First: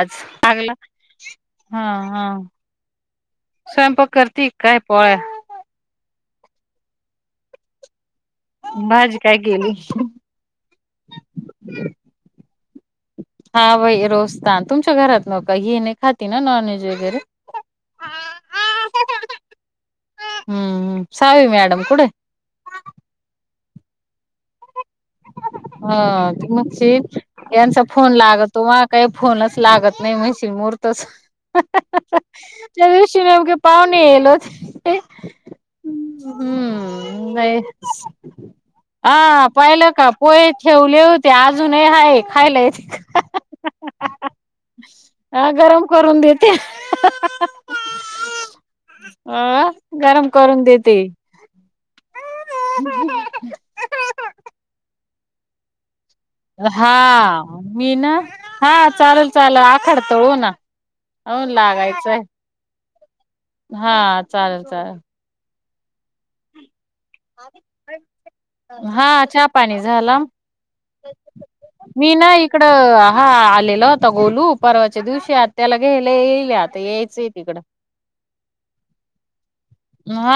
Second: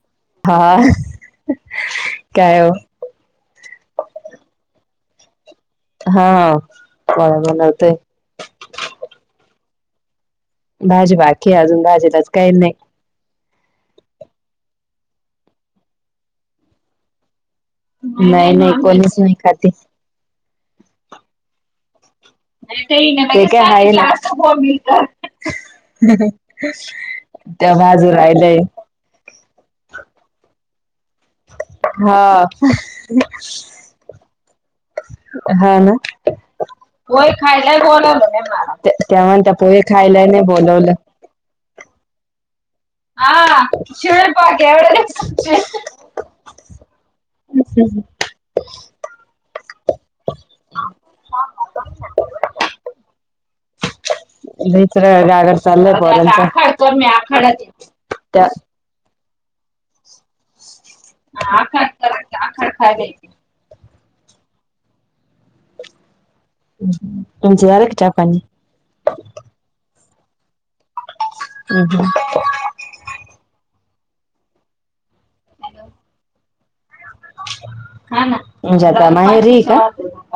आज लागला हा हा हा. काय हो स्वयंपाक करती काय पोळ्या हो पोळ्या बनवते. भाजी काय केली? भाजी बाकी अजून भाजीलाच काही नाही. हा वई रोजता तुमच्या घरात नका घरात ते हे नाही खाती ना नॉन व्हेज वगैरे नाही नाही कोणीच नाही खात. हम्म् सावी मॅडम कुढे? ते काय आहे न [unintelligible] हशित त्या यांचा बाजू फोन राहिलय लागतो म काही फोनच लागत नाही म्हणश मुहूर्त हा त्या दिवशी नेमके पाहुणे येल होते. हा ना. पोहे हम्म नाही खायला बोलवलं त्यांना. त्या म्हणताय पोहे खायला नाही बोलवलं. ते अजून हाय खायला हा शिळ्या पाक्यावर अ गरम करून देते. [inaudible] अ गरम करून देते. लईच रडगाग चाललय पोराचं. हा मी ना हा चालेल. चाल आखड तळू ना अन लागायचंय. खाली हा चालतंय. तुमची झाली का चहा पाणी? हा पाणी झाला मी नाही तिकड हा आलेला होता गोलू. परवाच्या दिवशी आ त्याला घेयले येल आता यायचंय तिकडं. हा ना तुम्ही जाता माहेरी. हा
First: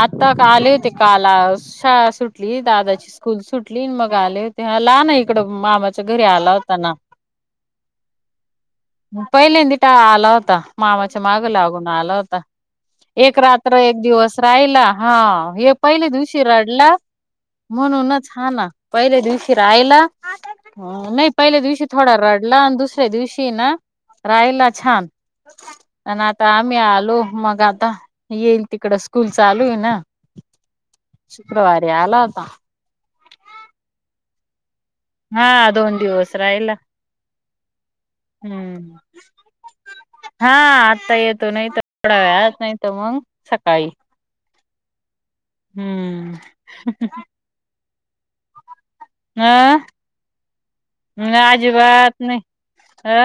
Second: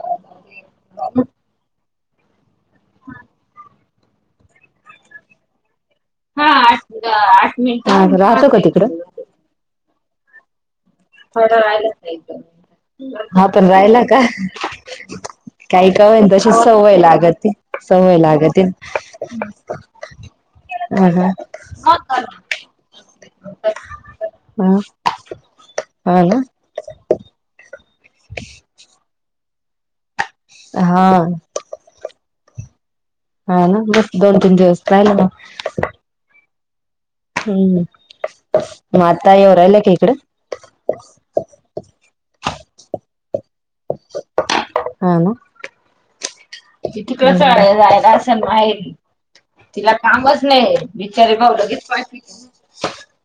आता आले होते काल. शाळा सुट दादाची स्कूल सुटली मग आले होते. लाहाना इकड मामा हा आठ आठ मिनिट, राहतो का तिकड. पहिलेंदी टाळा आला होता. मामाच्या माग थोडं लागून राहिलंच आला होता. नाही. एक हा पण रात एक राहिला का दिवस राहिला. हा हे काही का पहिले होईन दिवशी तशी रडला. सवय लागती. सवय म्हणूनच हा लागते ना, पहिल्या दिवशी राहिला, ह नाही पहिल्या दिवशी थोडा रडला. आणि दुस दुसऱ्या दिवशी आहे ना ह रायला ह छान. हा आणि ना आता आम्ही आलो मग आता येईल तिकड स्कूल चालू आहे ना. हा शुक्रवारी आला होता हा ना बस दोन तीन दिवस राहिले मग हा दोन दिवस राहिला. हम्म हम्म म आता येऊ राहिला का इकड. हा आता येतो. नाही तर थोडा वेळात. नाही तर मग सकाळी. हा ना हम्म ती तिकडेच जायल असल माहेरी. अ नाही तिला कामच नाही. बिचारे भाऊ लगेच अजिबात पाहतील. नाही अ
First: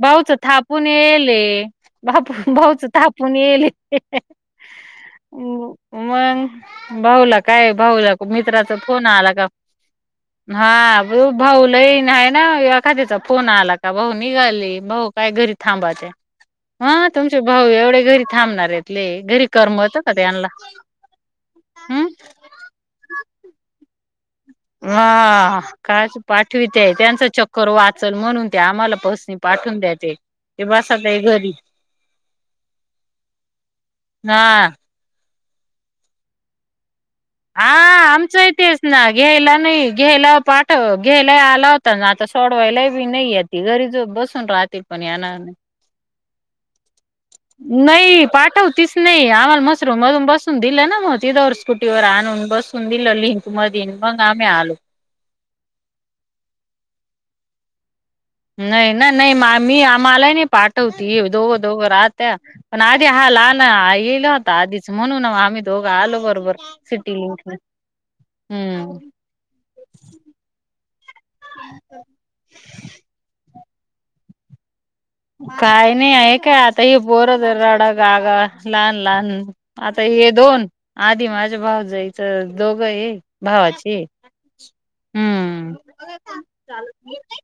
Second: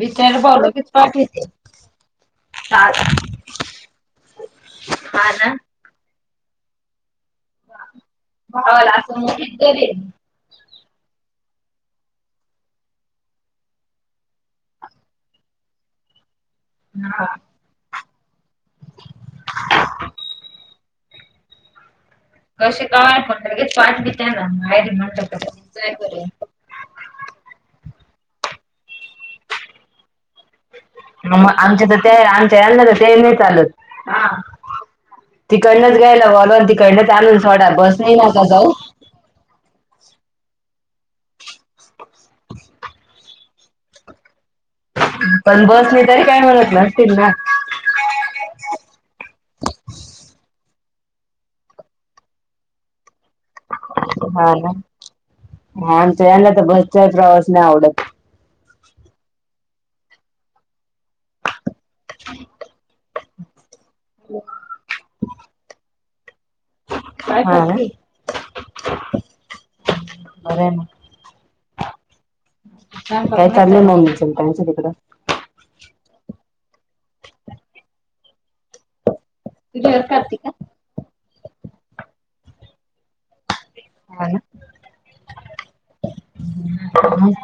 भाऊच थापून येयल हे. बापू भाऊच थापून येयल हे. उ मग भाऊला काय भाऊला मित्राचा फोन आला का हा भा भाऊ लईन आहे ना. ए एखाद्याचा फोन आला का भाऊ निघाले. भाऊ काय घरी थांबत्या. ह तुमचे भाऊ एवढे घरी थांबणार आहेत. ले घरी कर्मत का त्यांला हम्म [unintelligible] ठुवीत्या, त्यांचा चक्कर वाचल म्हणून ते आम्हाला बसनी पाठवून देते. मग आमच्या तर ते आमच्या यांना तर तेही नाही चालत. हा तिकडनच घ्यायला बोलवा. आणि तिकडनच आणून हा सोडा. बसने नका आमचंही जाऊ. तेच ना घ्यायला नाही घ्यायला पाठव घ्यायला आला होता. आता सोडवायला बी नाही येत. ते घरीच बसून राह पण बसने तरी काही म्हणत नसतील ना. नाही पाठवतीच नाही. आम्हाला मसरूळ अधून बसून दिल ना मग. ति त्यावर स्कुटीवर आणून बसून दिल लिंकमधी. मग आम्ही आलो. ह आमच्या यांना तर बसचाही प्रवास नाही आवडत. नाही ना नाही मी मलाही नाही पाठवती. हे दोघ दोघ राहत त्या पण आधी हा लाहना येईल होता आधीच. म्हणून आम्ही दोघ आलो बरोबर. सिटी काय लिंक करतीये हम्म. हा ना, बर आहे ना. काय चालल आहे मौनीचन त्यांच तिकड. काही नाही आहे हे काय आता हे पोर रड गागा लहान लहान. आता हे दोन, आधी माझ्या भाऊजाईच दोघ आहे. भावाचे हम्म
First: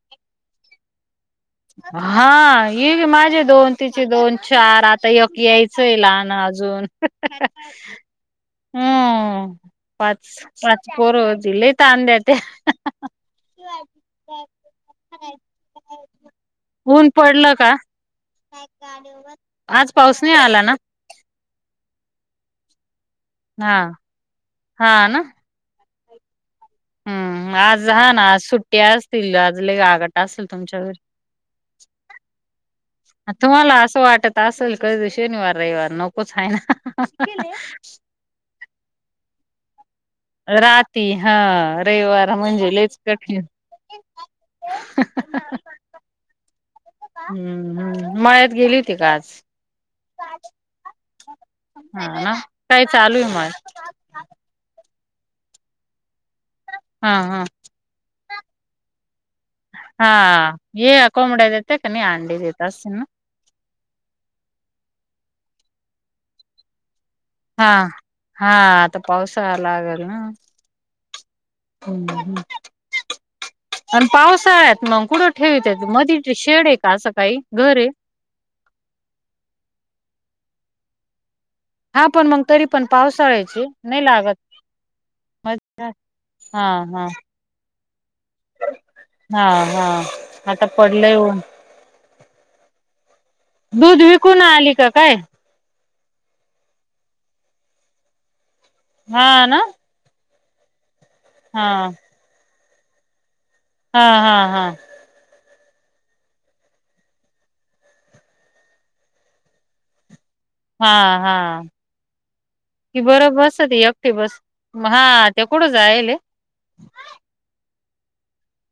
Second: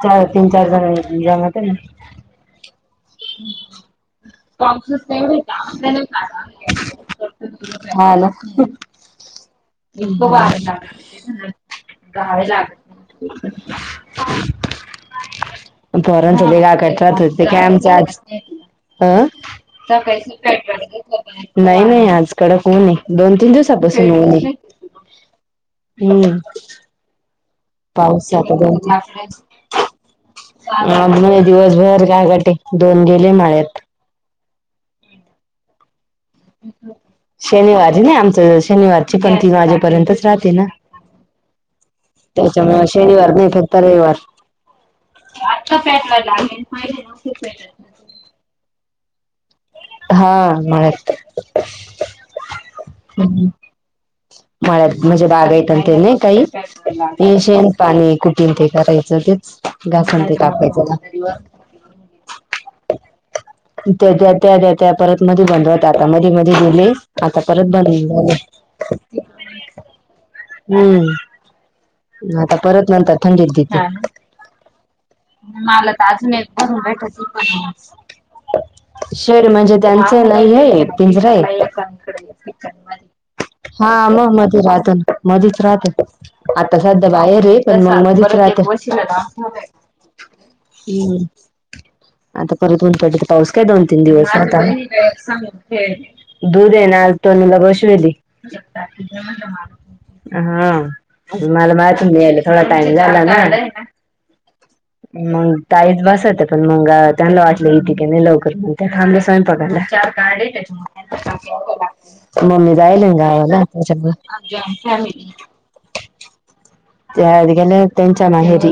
चार तीन चार जणांनी तरी जामायच ना. हा ये बि माझे दोन. तिचे दोन. चार आता एक यायचय लहान अजून. हा ना हम्म. पाच पाच पोर होती. लय ताण देत्या. पोरांच लई घाट ऊन कटत होते. पडलं काय का आमच आज अ आज पाऊस नाही आला ना नाही नाही, आज कडक ऊन ए. दोन तीन हा दिवसापासून ऊन ए. हा ना हुं. हम्म आज हा ना, आज दोन सुट्टी तीन असतील आज लई [unintelligible] आसल तूमच्या घरी, आज दिवसभर गागाट आहे दोन गेले तुम्हाला माळ्यात असं वाटत आसल क शनिवार रविवार नक शनिवारी नाही आमच शनिवारी चीकण तीन वाजेपर्यंत राहती हा. रविवार म्हणजे त्याच्यामुळे लईच शनिवार कठीण नाही फक्त रविवार [inaudible] हू हू मळ्यात गेली हो ती का आज? हा मळ्यात. हा ना काय चालू आहे मळ्यात [inaudible] मळ्यात म्हणजे बागायतं आणि ते नई हा हा काई पाणी कुठून ते करायचं तेच हा घासून ते कापायचं ना ये कोबड्या देते का नाही अंडी, देत असन ना देत्या देत्या देत्या परत मधी बंद होत आता, मधी मधी दिली हा. हा. आता पावसाळा लागेल ना. हम्म आता परत नंतर थंडीत देते आण पावसाळ्यात मग कुठ ठेवित्यात मधी ठेवले का आज सकाळी? शेड म्हणजे त्यांच नाहीए, पिंजरा हाय. हा पण मग तरी पण पावसाळ्याची नाही हा मग लागत मध्ये राहत ना, मधीचं राहत ते हा आता हा सध्या बाहेर ये, पण मग मधींच राह हा हा आता पडलंय हम् [unintelligible] ऊन आता परत ऊन पडल तर, पाऊस काय दोन दूध तीन दिवस विकून होता. आली का काय दूध ये ना महिस याली हा ना [inaudible] हा हा मला माहितीच नाही यायला, कवा टाइम झाला ना. हा हा हा. मग ताईच बसत्या पण मग त्यांनला वाटलं येते की नाही लवकर, म्हनुन त्या थांबल्या स्वयंपाकाना हा हा मम्मी ती जायले ना बरं गावाला कुठ जायाले? त्या आज गेल्या हायत त्यांच्या माहेरी.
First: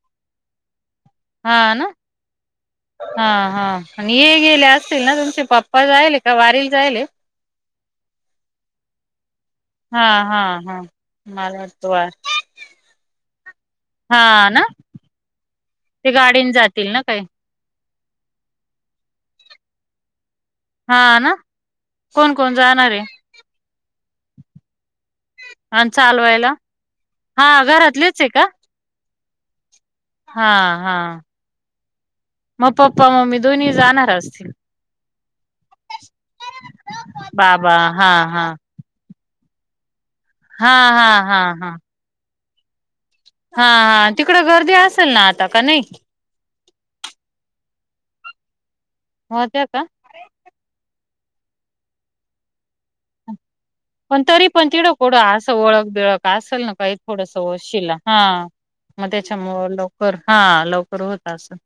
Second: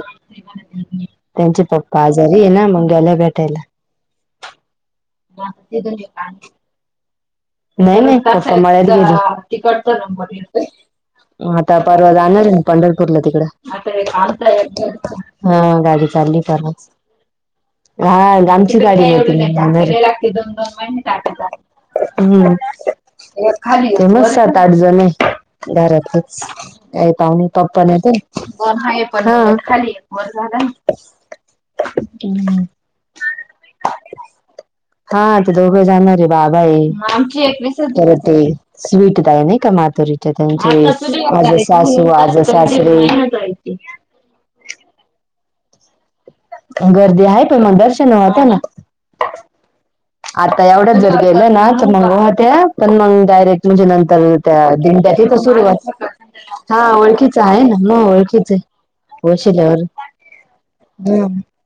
हा त्यांचे ना, पप्पा आजारी आहे ना मग गेल्या हा भेटायला. हा आणि ये गेले असतील ना, तुमचे पप्पा जायाले का वारी जायले? नाही नाही पप्पा मळ्यात हा हा गेले. हा म मला आता वाटत वा परवा जाणार आहे ना, पंढरपूरला तिकड. हा ना हा गाडी ते चालली गाडीने परवाच. जातील ना काही हा गा आमचीच गाडी होती [unintelligible] हा ना? कोण हूम्म कोण जाणार आहे ते मस स ताआठ जण हाएत. आणि घरातच चालवायला त्याय पाहणी हा पप्पा नाही तर घरातलेच आहे का ह पण खाली हा झाला [unintelligible] म पप्पा मम्मी दोन्ही जाणार असतील. हा ते दोघंही जाणारे, बाबा आये बाबा हा परत ते हा स्वीट त आहे नाही का? मातुरीच्या हा हा त्यांचे हा माझं हा सासू आज सासू [unintelligible] तिकड गर्दी असेल ना आता? का नाही? गर्दी आहे पण मग दर्शन व होत्या ना होते का? आता एवढंच जर गेलं ना तर मग होत्या पण मग डायरेक्ट म्हणजे पण नंतर तरी पण त्या तिकडं दिंड्या कुडं ते तर असं ओळख सुरुवात बिळख असेल ना हा काही थोडस ओळखीच आहे ना वशिला मग हा ओळखीच आहे. मग त्याच्या मूळे वशिल्यावर लवकर हा लवकर होत असं.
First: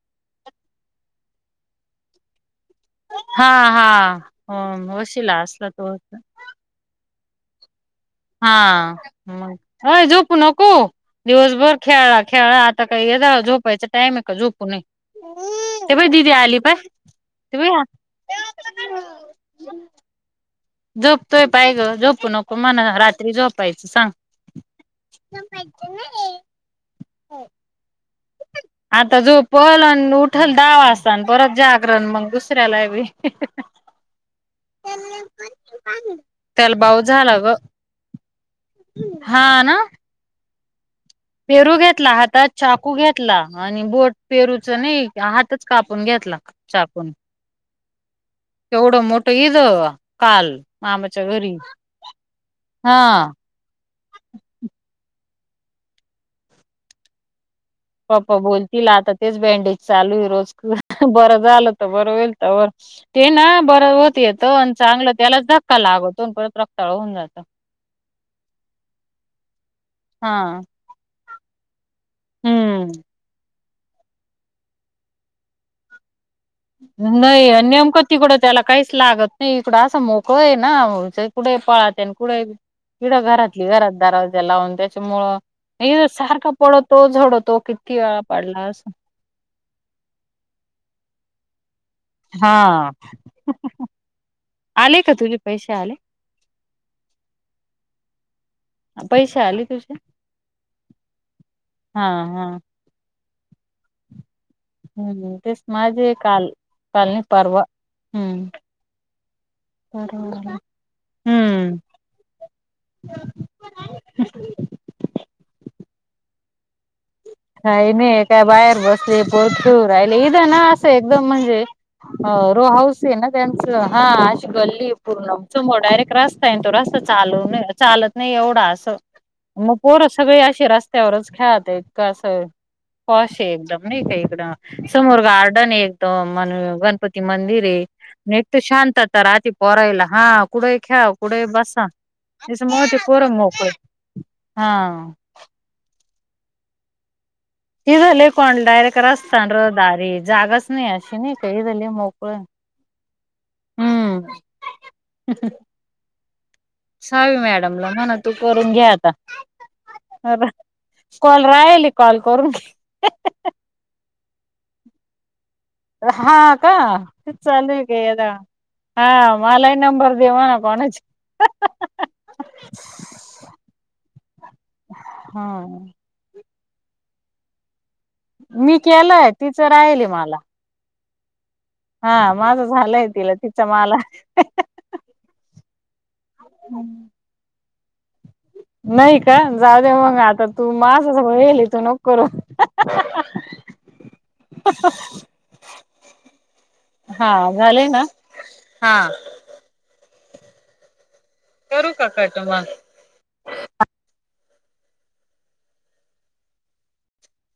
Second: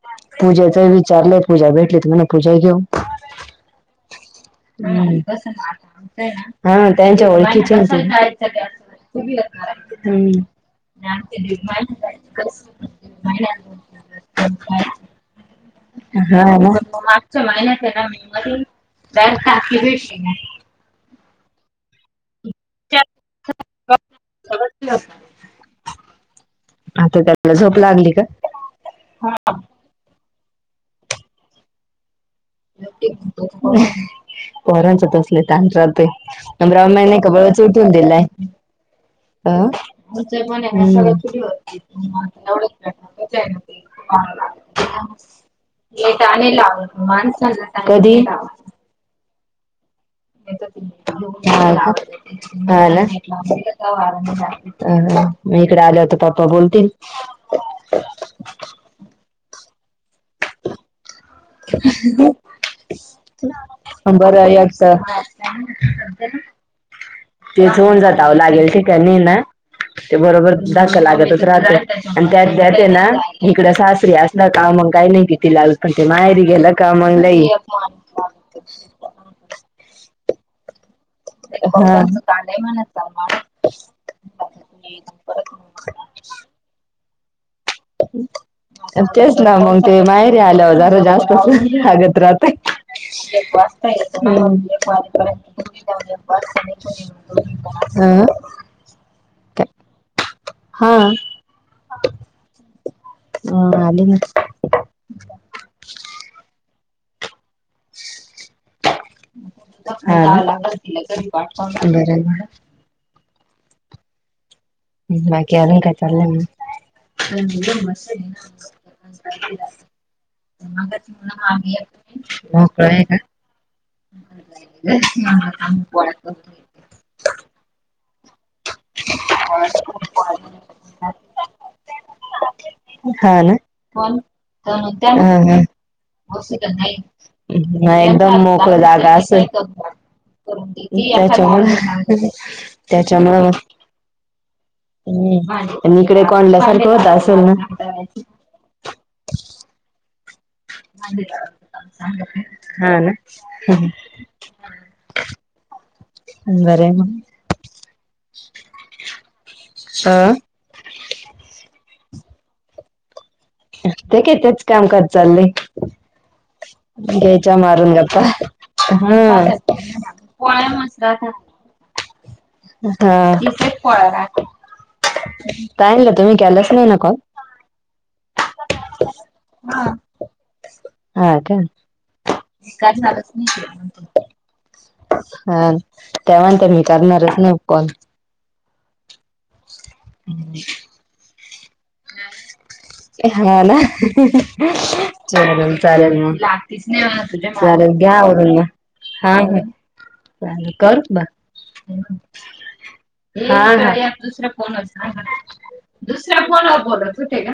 पूजेच विचारलंय पूजा भेटली तर मग पूजा घेऊ. हा हा हो वशिला असला तो हा त्यांच्या ओळखीचे ते हाय झोपू हम्म नको दिवसभर खेळाळा खेळा आता आता काही य झोपायचा टाइम आहे का झोपू नये ते बाई दिदी हा आली पाय मागच्या ते बाई महिन्यातला मी झोपतोय पाहिलं ग झोप नको. तु म्हण रात्री झोपायचं सांग आता तर त्याला झोप लागली का? आता झोपल आणि उठलं दहा वाजताना परत जागरण मग दुसऱ्याला बी परांचात असले तांढराात [unintelligible] नम त्याला बाऊ अम्ने झाला ग कबळच उठून दिलाय [unintelligible] हा ना हम्म पेरू घेतला हातात चाकू घेतला आणि बोट पेरूच नाही हातच कापून घेतला. चाकून माणसाने कधी? एवढं मोठं इज हा का हा ना मग इकडे आल्यावर तर पप्पा बोलतील. पप्पा बोलतील आता तेच बँनडेज चालू आहे रोज बरं झालं तर बरं होईल. ते ना बरं पण होत येत बरं आणि याच चांगलं त्याला धक्का लागवतो परत रक्ताळ होन जातो. तेच होऊन जातं लागेल ठीक आहे नाही ना ते हा बरोबर धक्का लागतच राहत. आणि त्यात हम्म ना इकडं सासरी असला का मग काही नाही किती लाव मे माहेरी गेला का मग लई नाही आणि नेमकं तिकडं त्याला काहीच लागतं नाही इकडं असं मोकळं आहे ना कुठे पळात हा आणि कुठे किड घरातली घरात दरवाजा लावून त्याच्यामुळं सारखा पडतो झडवतो किती वेळा पडला असेल. तेच ना मग ते माहेरी आल्यावर जरा जास्त हा वाता [unintelligible] आले का तुझे पैसे आले आ पैसे आले तुझे? हा हा हा अ आले ना हम्म तेच माझे काल कालनी पर्व हम्म हा परवा आले. ना हम्म बरं झाले. हम् ह केवून काय चाल ना [unintelligible] काही नाही काय बाहेर बसले पोर खेळू राहिले इथं ना असं एकदम म्हणजे अ रो मोकळ हाऊस आहे ना का त्यांचं हा अशी गल्ली पूर्ण समोर डायरेक्ट रास्ता आहे तो रास्ता चालू चालत नाही एवढा असा मग पोर सगळी अशी रस्त्यावरच खेळत आहेत का असं पॉश हा आहे ना. एकदम नाही का हा इकड समोर गार्डन आहे एकदम अण गणपती मंदिर आहे हा एकदम नित्य मोकळ जागा शांतता असेल. राहती पोरायला हा कुठेही खेळा कुठेही बसायला हम त्या पोर मोकळे हा इकडे कोडल्यासारखं होत असेल ना इथ लई कोणडा लेकर असतान दारी जागाच नाही अशी नाही काही झाली मोकळ हा ना हम्म हम् हम ह बरं आहे मग सावी मॅडमला म्हण तू करून घे आता अ कॉल राहिले कॉल करून घे ते का तेच कामकाज चाललय हाव का हे चालूये मारून गे गप्पा [inaudible] हा मलाई नंबर देवाना कोणाचे हा हा हा [inaudible] हा काय [inaudible] तुम्ही केलाच नाही ना कॉल मी केलंय तिचं राहिलय मला हा काय हा माझं झालंय तिला तिचा माला ह ह हा त्या म्हणतात मी करणारच नाही कॉल नाही का जाऊ दे मग आता तू [unintelligible] नको करू [inaudible] ला ह ह ह चालल चालेल मग हा झाले चालेल ना घ्या आवरून मग हा हा चालेल करू का करू का कट मग हा हा दुसऱ्या फोनवर दुसऱ्या फोनवर बोलत होते ग